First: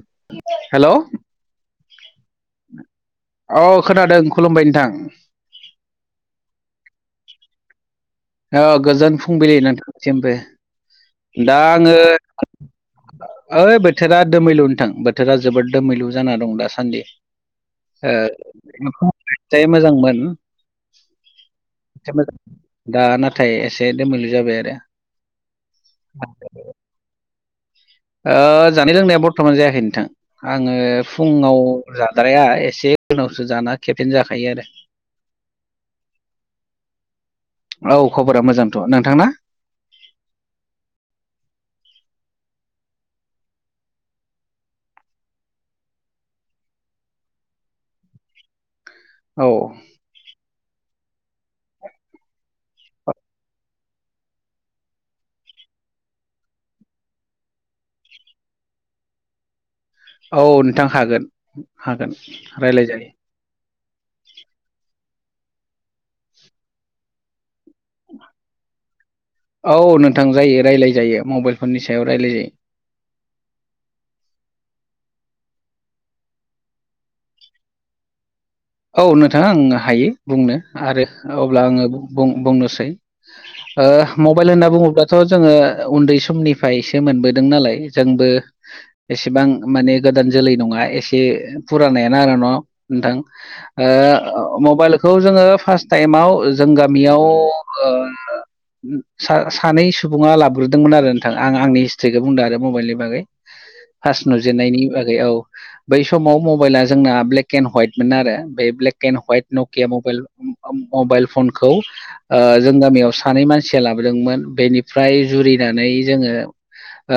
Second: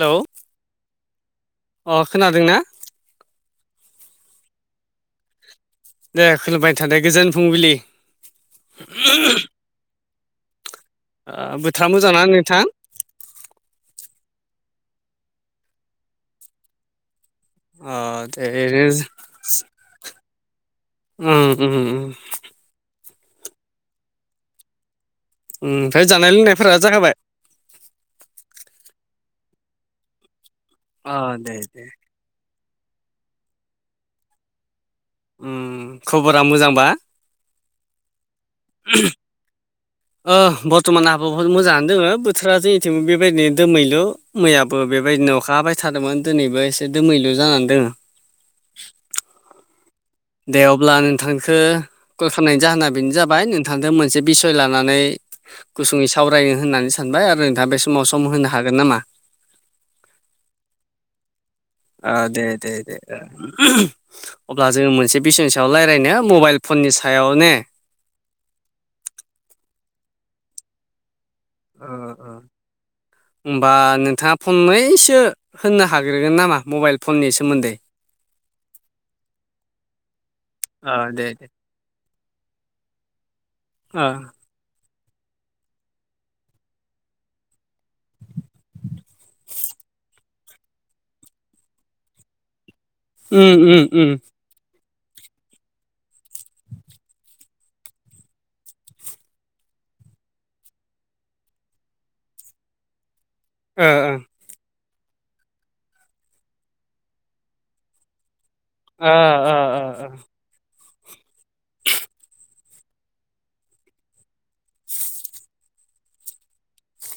Hello हेल अ खोनादों ना। औ खोनादों खुलुमबाय नोंथां। दे खुलुमबाय थादो गोजोन फुंबिलि। औ गोजोन फुंबिलि नोंथांसिमबो ओ दा बोथोरा आङो। मोजांना नोंथां ओइ बोथोरा दोमैलु नोंथां बोथोरा जोबोद दोमैलु जाना दं दासान्दि। अ दे ओरैनो [unintelligible] मोजांमोन उम उम एसे मोजां, दा नाथाय एसे दोमैलु जाबाय आरो। ओमफ्राय जानाय लोंनायफोरा जाखाबाय। ओ-जानाय लोंनाया बरथमान जायाखै नोंथां आङो अ दे फुङाव दे जा हाद्राया एसे उनावसो जाना खेबसेनो जाखायो आरो। ओम खबरा मोजांबा। औ खबरा मोजांथ नोंथांना। ओ बरथमान आंबो बहुत मोजाङानो दोङो बोथोरा जोंनिथिं बेबायदिनो दोमैलु। मैयाबो बेबायदिनो अखा हाबाय थादोंमोन दिनैबो एसे दोमैलु जानानै दोङो। औ दे अब्ला आं नोंथांखो कल खालामनायनि जाहोना बेनो जाबाय नोंथांजों मोनसे बिसय लानानै गुसुङै सावरायनो होननानै सानबाय आरो नोंथाङा बे समाव सम होनो हागोन नामा? औ नोंथां हागोन ओ हागोन दे दे राय्लाय दे जायो। अब्ला जोङो मोनसे बिसयनि सायाव रायज्लायनो मबाइल फननि सायाव ने औ नोंथां जायो रायलाय जायो मबाइल फननि सायाव रायलाय जायो। होमबा नोंथाङा फंनैसो होननो हाग्रोगोन नामा मबाइल फननि सोमोन्दै औ नोंथां आं हायो बुंनो ओ आरो दे दे अब्ला आङो बुं-बुंनोसै ओ मबाइल होनना बुङोब्ला थ' जोङो उन्दै समनिफ्रायसो मोनबोदों नालाय जोंबो एसेबां माने गोदान जोलै नङा एसे फुरानायानो आर न' नोंथां। उम उम उम ओ मबाइल खौ जोङो फार्स्ट टाइमाव जों गामियाव ओ सा-सानै सुबुङा लाबोग्रोदोंमोन आरो नोंथां आं आंनि हिस्ट्रिखौ बुंदों आरो मबाइलनि बागै ओ ओ फारस नुजेननायनि बागै औ बै समाव मबाइला जोंना ब्लेके एन्ड हाइट मोन आरो बे ब्लेक एन्ड हवाइट ओ ओ नकिया ओ मबाइल मबाइल फनखौ ओ जों गामियाव सानै मानसिया लाबोदोंमोन बेनिफ्राय जुरिनानै जोङो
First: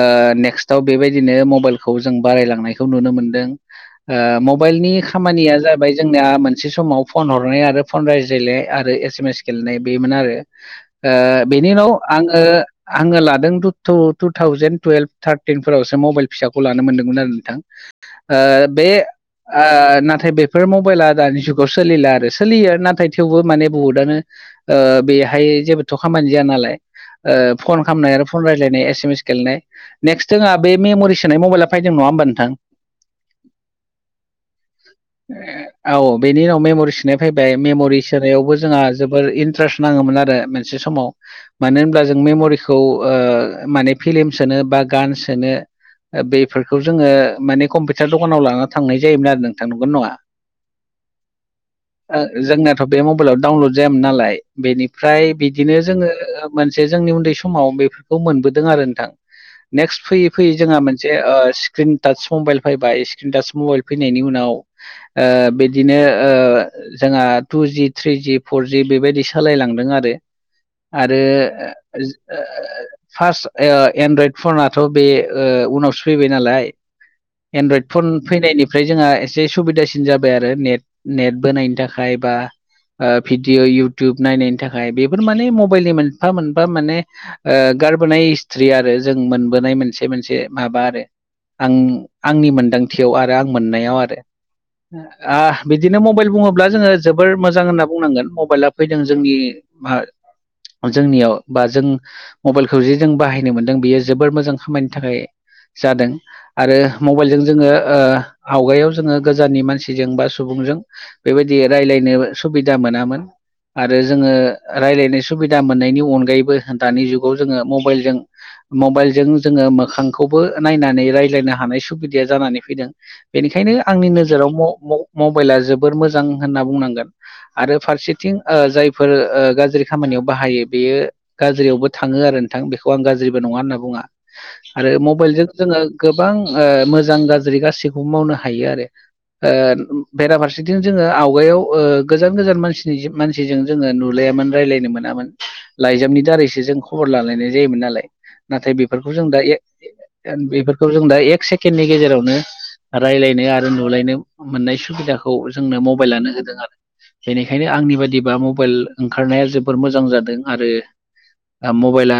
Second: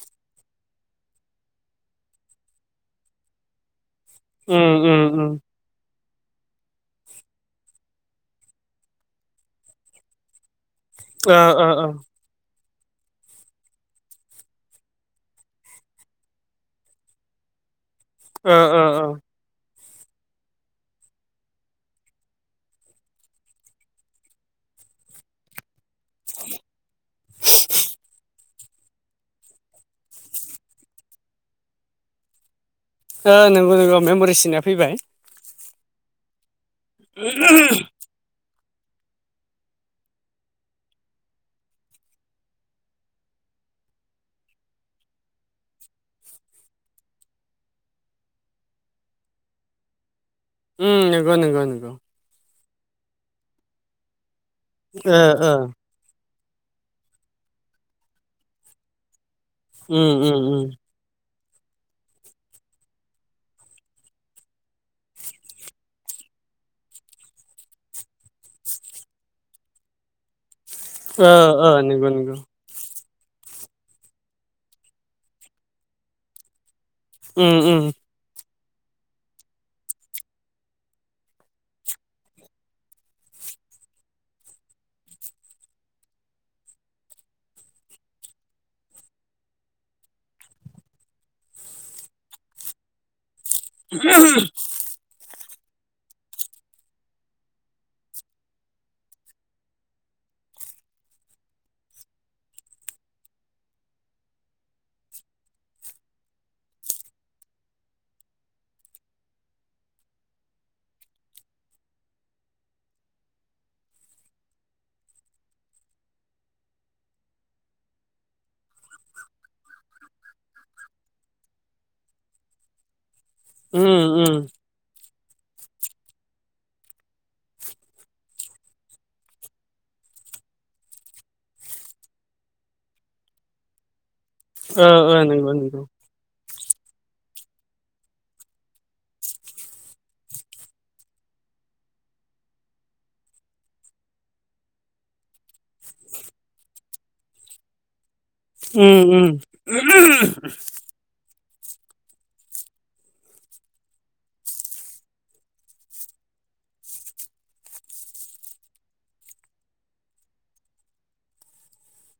ओ नेक्स्टआव बेबायदिनो मबाइलखौ जों बारायलांनायखौ नुनो मोनदों। ओ उम मबाइलनि उम उम खामानिया जोंनिया मोनसे समाव फन हरनाय आरो फन रायज्लायनाय आरो एसे एम एस गेलेनाय बेमोन आरो ओ बेनि उनाव आङो आङो लादों टु टु थावजेन टुवेल्भ थारटिनफोरावसो मबाइल फिसाखौ लानो मोनदोंमोन आरो नोंथां। ओ बे नाथाय बे बेफोर मबाइला दानि जुगाव सोलिला आरो सोलियो आरो नाथाय थेवबो माने बहुदआनो ओ बेहाय जेबोथ' खामानि जाया नालाय ओ फन खालामनाय आरो फन रायलायनाय एस एम एस गेलेनाय नेक्स्ट जोंहा बे मेमरि सोनाय मबाइला फैदों नङा होमबा नोंथां? ओ नोंगौ नोंगौ मेमबरि सोनाया फैबाय औ बेनि उनाव मेम'रि सोनाय फैबाय मेम'रिस सोनायावबो जोंहा जोबोर इन्ट्रेस्ट नाङोमोन आरो मोनसे समाव मानो होनब्ला जों मेमरिखौ ओ माने फिल्म सोनो बा गान सोनो। ओ बेफोरखौ जोङो माने कम्पिउटार दखानाव लाना थांनाय जायोमोन आरो नोंथां नंगौना नङा? उम नोंगौ नोंगौ ओ जोंनायाथ' बे मबाइलाव डाउनलड जायामोन नालाय ओ बेनिफ्राय ओ बिदिनो जोङो ओ मोनसे जोंनि उन्दै समाव बेफोरखौ मोनबोदों आरो नोंथां नेक्सट उम फैयै उम फैयै जोंहा उम मोन मोनसे ओ स्क्रिन टाच मबाइल फैबाय स्क्रिन टच मबाइल फैनायनि उनाव ओ बिदिनो ओ जोंहा टुजि थ्रिजि फरजि बेबायदि सालायलांदों आरो आरो ओ ओ नंगौ नंगौ [unintelligible] फार्स्ट ओ एनड्रयड फनाथ' बे ओ उनावसो फैबाय नालाय उम उम एनदरायड फन फैनायनिफ्राय जोंहा एसे सुबिदासिन जाबाय आरो नेट नेट बोनायनि थाखाय बा ओ भिदिअ इउटुब नायनायनि थाखाय बेफोर माने मबाइलनि मोनफा मोनफा माने ओ गारबोनाय हिस्थ्रि आरो जों मोनबोनाय मोनसे मोनसे माबा आरो आं आंनि मोनदांथियाव आरो आं मोननायाव आरो आ बिदिनो मबाइल बुङोब्ला जोङो जोबोर मोजां होनना बुंनांगोन मबाइला फैदों जोंनि बा जोंनियाव बा जों मबाइलखौ जे जों बाहायनो मोन्दों बियो जोबोर मोजां खामानिनि थाखाय जादों आरो मबाइलजों जोङो ओ आवगायाव जोङो गोजाननि मान सिजों बा सुबुंजों बेबायदि रायज्लायनो सुबिदा मोनामोन। आरो जोङो रायज्लायनाय सुबिदा मोननायनि अनगायैबो दानि जुगाव जोङो मबाइलजों मबाइलजों जोङो मोखांखौबो नायनानै रायज्लायनो हानाय सुबिदाया जानानै फैदों। बेनिखायनो उम आंनि उम नोजोराव म-म-मबाइला जोबोर मोजां होनना बुंनांगोन। आरो फारसेथिं ओ जायफोर ओ गाज्रि खामानियाव बाहायो बेयो गाज्रियावबो थाङो आरो नोंथां बेखौ आं गाज्रिबो नङा होनना बुङा ओ आरो ओ मबाइलजों नंगौ जोङो नंगौ गोबां ओ मोजां गाज्रि गासैखौबो मावनो हायो आरो। ओ बेराफारसेथिं जोङो आवगायाव ओ गोजान गोजान मानसिनि मानसिजों जोङो नुलायामोन रायज्लायनो मोनामोन लाइजामनि दारैसो जों खबर लालायनाय जायोमोन नालाय। नाथाय उम बेफोरखौ जों उम दायो बेफोर बेखौ जों दा एक सेकेणडनि गेजेरावनो रायज्लायनो आरो नुलायनो मोननाय सुबिदाखौ जोंनो मबाइलानो होदों आरो। बेनिखायनो आंनि बायदिबा मबाइल ओंखारनाया जोबोर मोजां जादों आरो ओ मबाइला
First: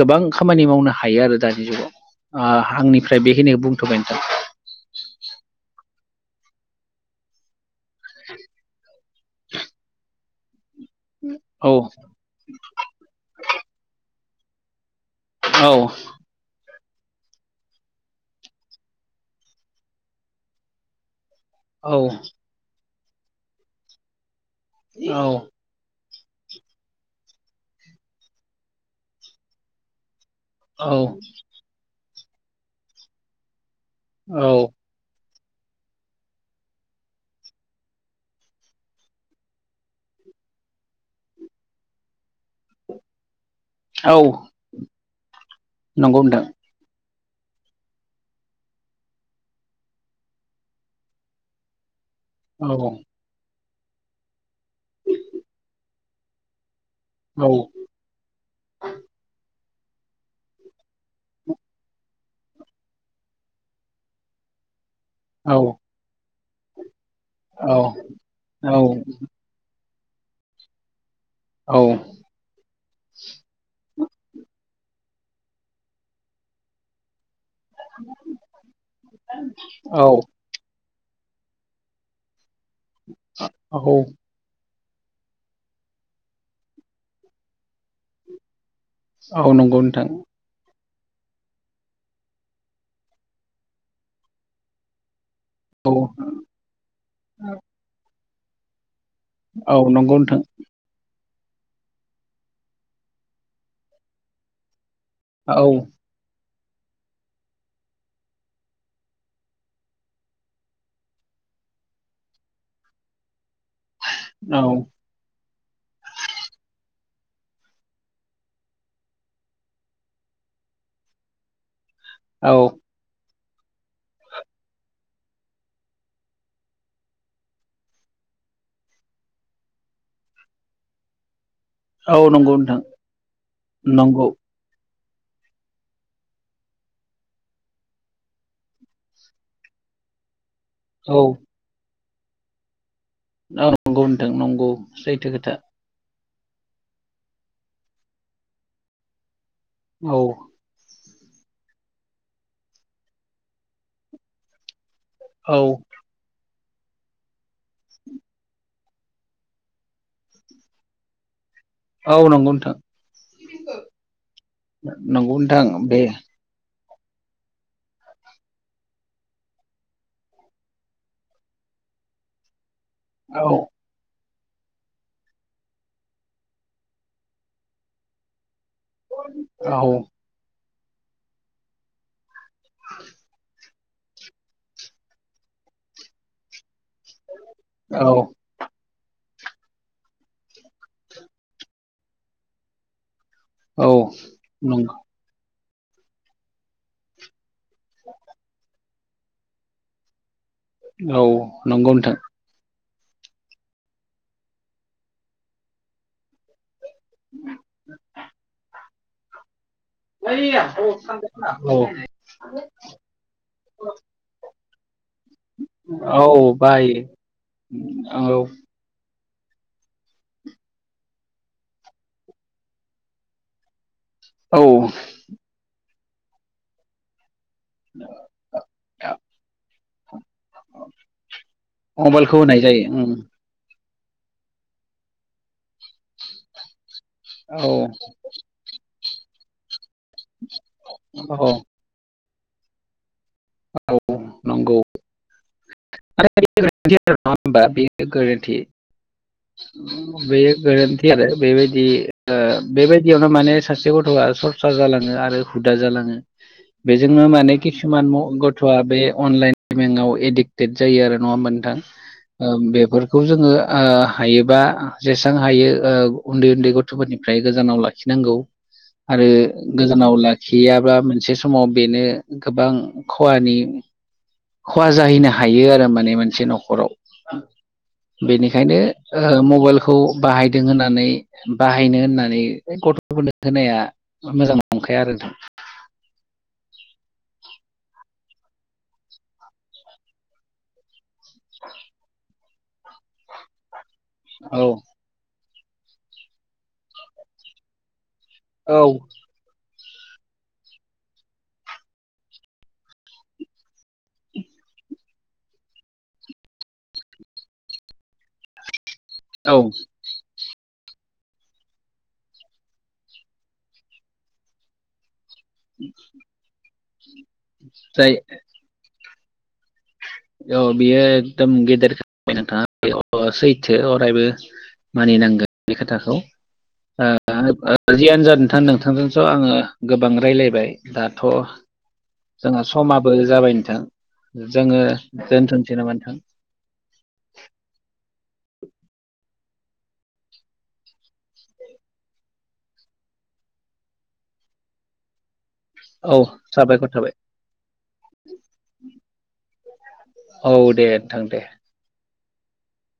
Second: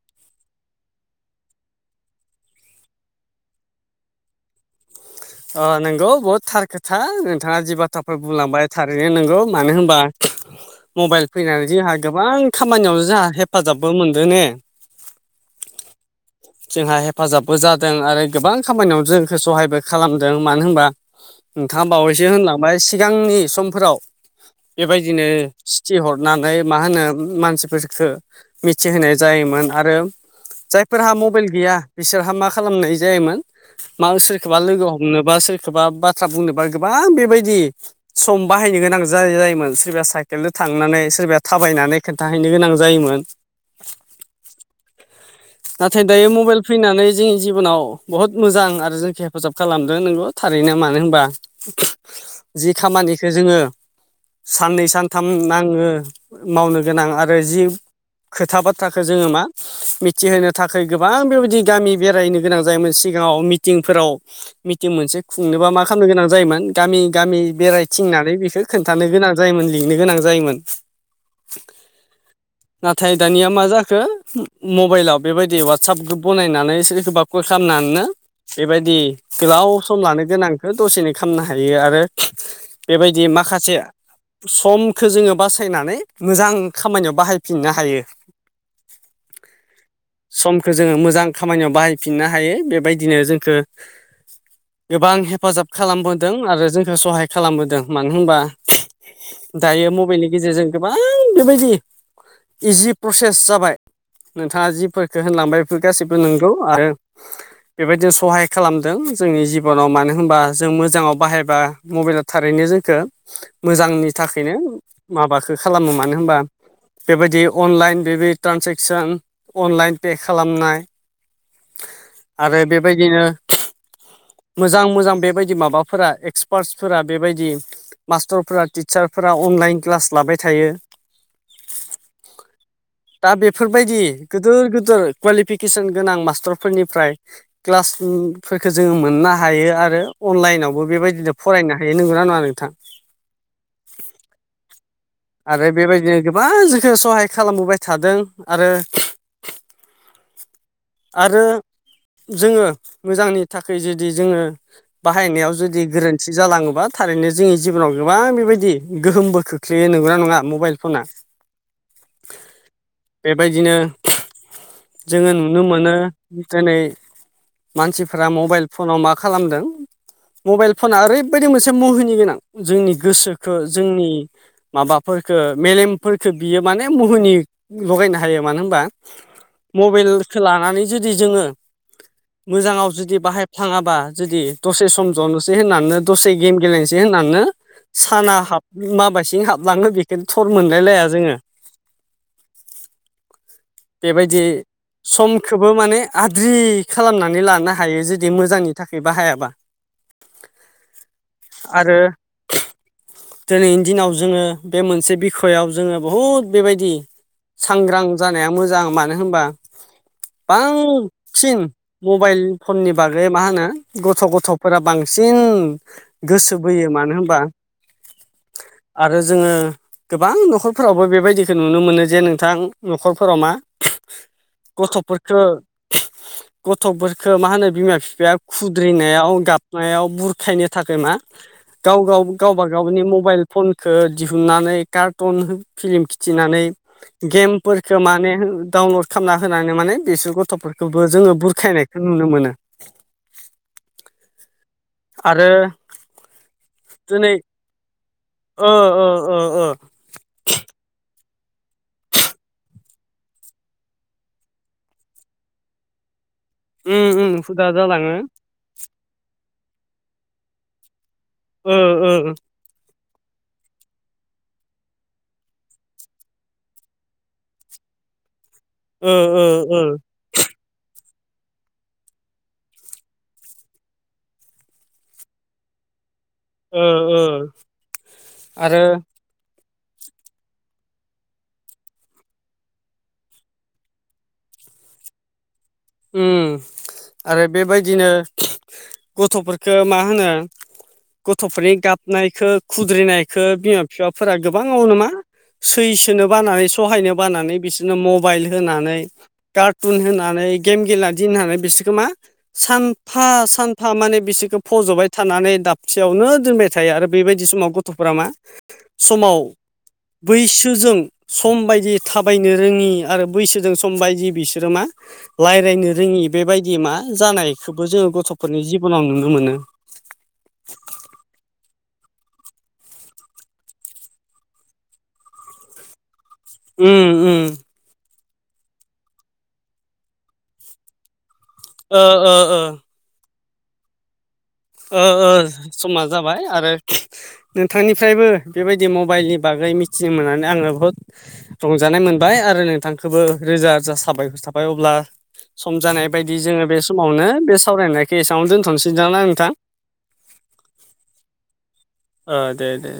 गोबां खामानि मावनो हायो आरो दानि जुगाव। ओ आंनिफ्राय बेखिनिखौ बुंथ'बाय नोंथां। अ नंगौ बहुद थार खोथा नोंथाङा जि बाथ्राफोर बुंलांबाय थार बेयो नोंगौ मानो होनबा मबाइल औ फैनानै जोंहा गोबां खामानियावनो जोंहा हेफाजाबबो मोनदों ने। औ। जोंहा हेफाजाबबो जादों आरो गोबां खामानियावनो जोंखौ सहायबो खालामदों मानो होनबा नोंथाङा औ बावैसो होनलांबाय सिगांनि समफोराव बेबायदिनो औ सिथि हरनानै मा होनो मानसिफोरफोरखौ मिथिहोनाय जायोमोन आरो जायफोरहा मबाइल गैया बिसोरहा मा खालामनाय जायोमोन मा औ सोरखौबा लोगो हम बुंनोबा सोरखौबा बाथ्रा बुंनोबा गोबां बेबायदि सम बाहायनो गोनां जा जायोमोन सोरबाया साइकेलजों थांनानै सोरबाया थाबायनानै खिन्थाहैनो गोनां जायोमोन। औ नाथाय नंगौ दायो नोंथां मबाइल फैनानै जोंनि जिबनाव बहुत मोजां आरो जोंखौ हेफाजाब खालामदों नोंगौ थारैनो मानो होनबा जि औ खामानिखौ जोङो साननै सानथाम नाङो मावनो गोनां आरो औ जि खोथा बाथ्राखौ जोङो मा मि [unintelligible] थाखाय गोबां बेबायदि गामि बेरायनो गोनां जायोमोन सिगाङाव मिटिंफोराव मिटिं मोनसे औ खुंनोबा मा खालामनो गोनां जायोमोन गामि गामि औ बेरायथिंनानै बेखौ औ खोन्थानो गोनां जायोमोन लिंनो गोनां जायोमोन। औ। नाथाय दानिया मा जाखो मबाइलाव बेबायदि वाटरसाप ग्रुप बनायनानै सोरखौबा कल खालामनानैनो बेबायदि गोलाव सम औ लानो गोनां बे दसेनो खालामनो हायो आरो बेबायदि माखासे समखौ जोङो बासायनानै मोजां खामानियाव बाहायफिननो हायो। औ नंगौ नोंथां। समखौ जोङो मोजां खामानियाव बाहायफिननो हायो बेबायदिनो जोंखौ गोबां हेफाजाब औ खालामबोदों आरो जोंखौ सहाय खालामबोदों मानो होनबा औ दायो नंगौ मबाइलनि नोंथां गेजेरजों गोबां बेबायदि इजि प्रसेस जाबाय। नोंथाङा जिफोरखौ होनलांबाय औ बेफोर गासैबो नंगौ आरो बेबायदिनो सहाय खालामदों जोंनि जिब'नाव मानो होनबा जों मोजाङाव बाहायबा मबाइला थारैनो जोंखौ मोजांनि थाखायनो औ माबाखो खालामो मानो होनबा बेबायदि अनलाइन बे ट्रान्जेकसन अनलाइन पे खालामनाय औ आरो बेबायदिनो मोजां मोजां बेबायदि माबाफोरा एक्सपार्ट फोरा बेबायदि मास्टरफोरा टिचारफोरा अनलाइन क्लास लाबाय थायो औ नंगौ नोंथां दा बेफोरबायदि नंगौ गोदोर गोदोर कुवालिफिकेसन गोनां मास्टारफोरनिफ्राय क्लासनि फोरखो जोङो मोननो हायो आरो अनलाइनावबो औ बेबायदिनो फरायनो हायो नंगौना नङा नोंथां? औ नंगौ नोंथां नंगौ सैथो खोथा आरो बेबायदिनो गोबां जोंखौ सहाय खालामबोबाय थादों आरो औ आरो जोङो मोजांनि थाखाय जेदि जोङो बाहायनायाव औ जुदि गोरोन्थि जालाङोबा थारैनो जोंनि जिबनाव गोबां बेबायदि गोहोमबो खोख्लै बे नंगौना नङा मबाइल फना? औ नंगौ नोंथां बेबायदिनो जोङो नंगौ नुनो नोंथां मोनो बे दिनै मानसिफ्रा मबाइल फनाव मा खालामदों? मबाइल फना ओरैबायदि मोनसे मुहिनि गोनां जोंनि औ गोसोखो जोंनि माबाफोरखो मेलेमफोरखो बियो माने मुहुनि लगायनो हायो मानो होनबा औ मबेलखो लानानै जुदि जोङो मोजाङाव जुदि बाहाय फ्लाङाबा जुदि दसे सम जनोसै होननानैनो दसे गेम गेलेनोसै होननानैनो औ साना हाब माबासि हाब लाङो बेखोनो थर मोनलायलाया जोङो औ बेबायदि नंगौ समखोबो माने आद्रि खालामनानै लानो हायो जुदि मोजांनि थाखाय बाहायाबा औ नंगौ नोंथां दोनैनि दिनाव जोङो बे मोनसे बिखययाव जोङो बहुद बेबायदि सांग्रां जानाया मोजां मानो होनबा बांसिन औ मबाइल फननि बागै मा होनो गथ गथ फोरा बांसिन औ गोसो बोयो बायो मानो होनबा औ आरो जोङो गोबां न खरफोरावबो बेबायदिखौ नुनो मोनो जे नोंथां न खरफोराव मा? औ गथ फोरखो गथ फोरखो मा होनो? बिमा बिफाया खुद्रिनायाव गाबनायाव बुरखायनो थाखाय मा? गाव गाव मबाइलखौ होनाय गावबा जायो गावनि उम मबाइल फनखौ दिहुननानै कार्टन फिलिम खिथिनानै औ गेमफोरखौ माने डाउनलड खालामना होनानै माने बिसोर गथ फोरखौबो जोङो औ बुरखायनाय खो नुनो मोनो औ नोंगौ आरो [unintelligible] बे दिनै गोरोन्थि ओ ओ ओ ओ बेयो गोरोन्थि आरो बेबायदि ओ बेबायदियावनो माने सासे गथ आ सर सर जालाङो आरो हुदा जालाङो उम बेजोंनो उम माने हुदा किसुमान जालाङो म गथआ बे अनलाइन गेमिंआव एडिक्टेद जायो आरो नङा होनबा नोंथां ओ बेफोर बेखौ जोङो ओ हायोबा जेसेसां हायो ओ उन्दै उन्दै गथ फोरनिफ्राय गोजानाव लाखि खिनांगौ ओ आरो ओ ओ गोजानाव ला खियाब्ला मोनसे समाव बेनो गोबां खहानि खहा जाहैनो हायो आरो माने मोनसे नख ओ खराव ओ बेनिखायनो आरो ओ मबाइलखौ बाहायदों होननानै बाहायनो होननानै गथ फोरनो होनाया मोजां नंखाया आरो नोंथां उम आरो बेबायदिनो गथ'फोरखो मा होनो गथ'फोरनि गाबनायखौ खुद्रिनायखौ बिमा बिफाफोरा औ गोबाङाव मा सैसोनो बानानै सहायनो बानानै बिसोरनो मबाइल होनानै औ कार्टुन होनानै गेम गेलेना दोननानै बिसोरखौ मा सानफा सानफा माने बिसोरखौ फज'बाय थानानै दाबसेयावनो दोनबाय थायो आरो बेबायदि समाव ग गथ'फोरा मा समाव औ बैसोजों सम बायदि थाबायनो रोङि आरो बैसोजों सम बायदि बिसोरो मा रायलायनो रोङि बेबायदि मा जानायखौबो जाय जोङो गथ'फोरनि जिबनाव नुनो मोनो। औ बियो एकदम गेदेर खालामबाय नोंथाङा सैथो अरायबो। मानिनांगोन बे खोथाखौ ओ उम उम ओ जियानो जा नोंथां नोंथांजोंथ' आङो गोबां रायज्लायबाय दाथ' ओ ओ जोंहा ओ समाबो जाबाय नोंथां जोङो ओ दोनथ'नोसै नामा समा नोंथां जाबाय आरो नोंथांनिफ्रायबो बेबायदि मबाइलनि बागै मिथिनो मोननानै आङो बहुत रंजानाय मोनबाय आरो नोंथांखौबो रोजा रोजा साबायखर थाबाय। अब्ला सम जानाय औ बायदि जोङो बे साबायखर थाबाय समावनो बे सावरायनायखौ एसेयावनो दोनथ'सै दां ना नोंथां? औ दे नोंथां दे। ओ देेे दे।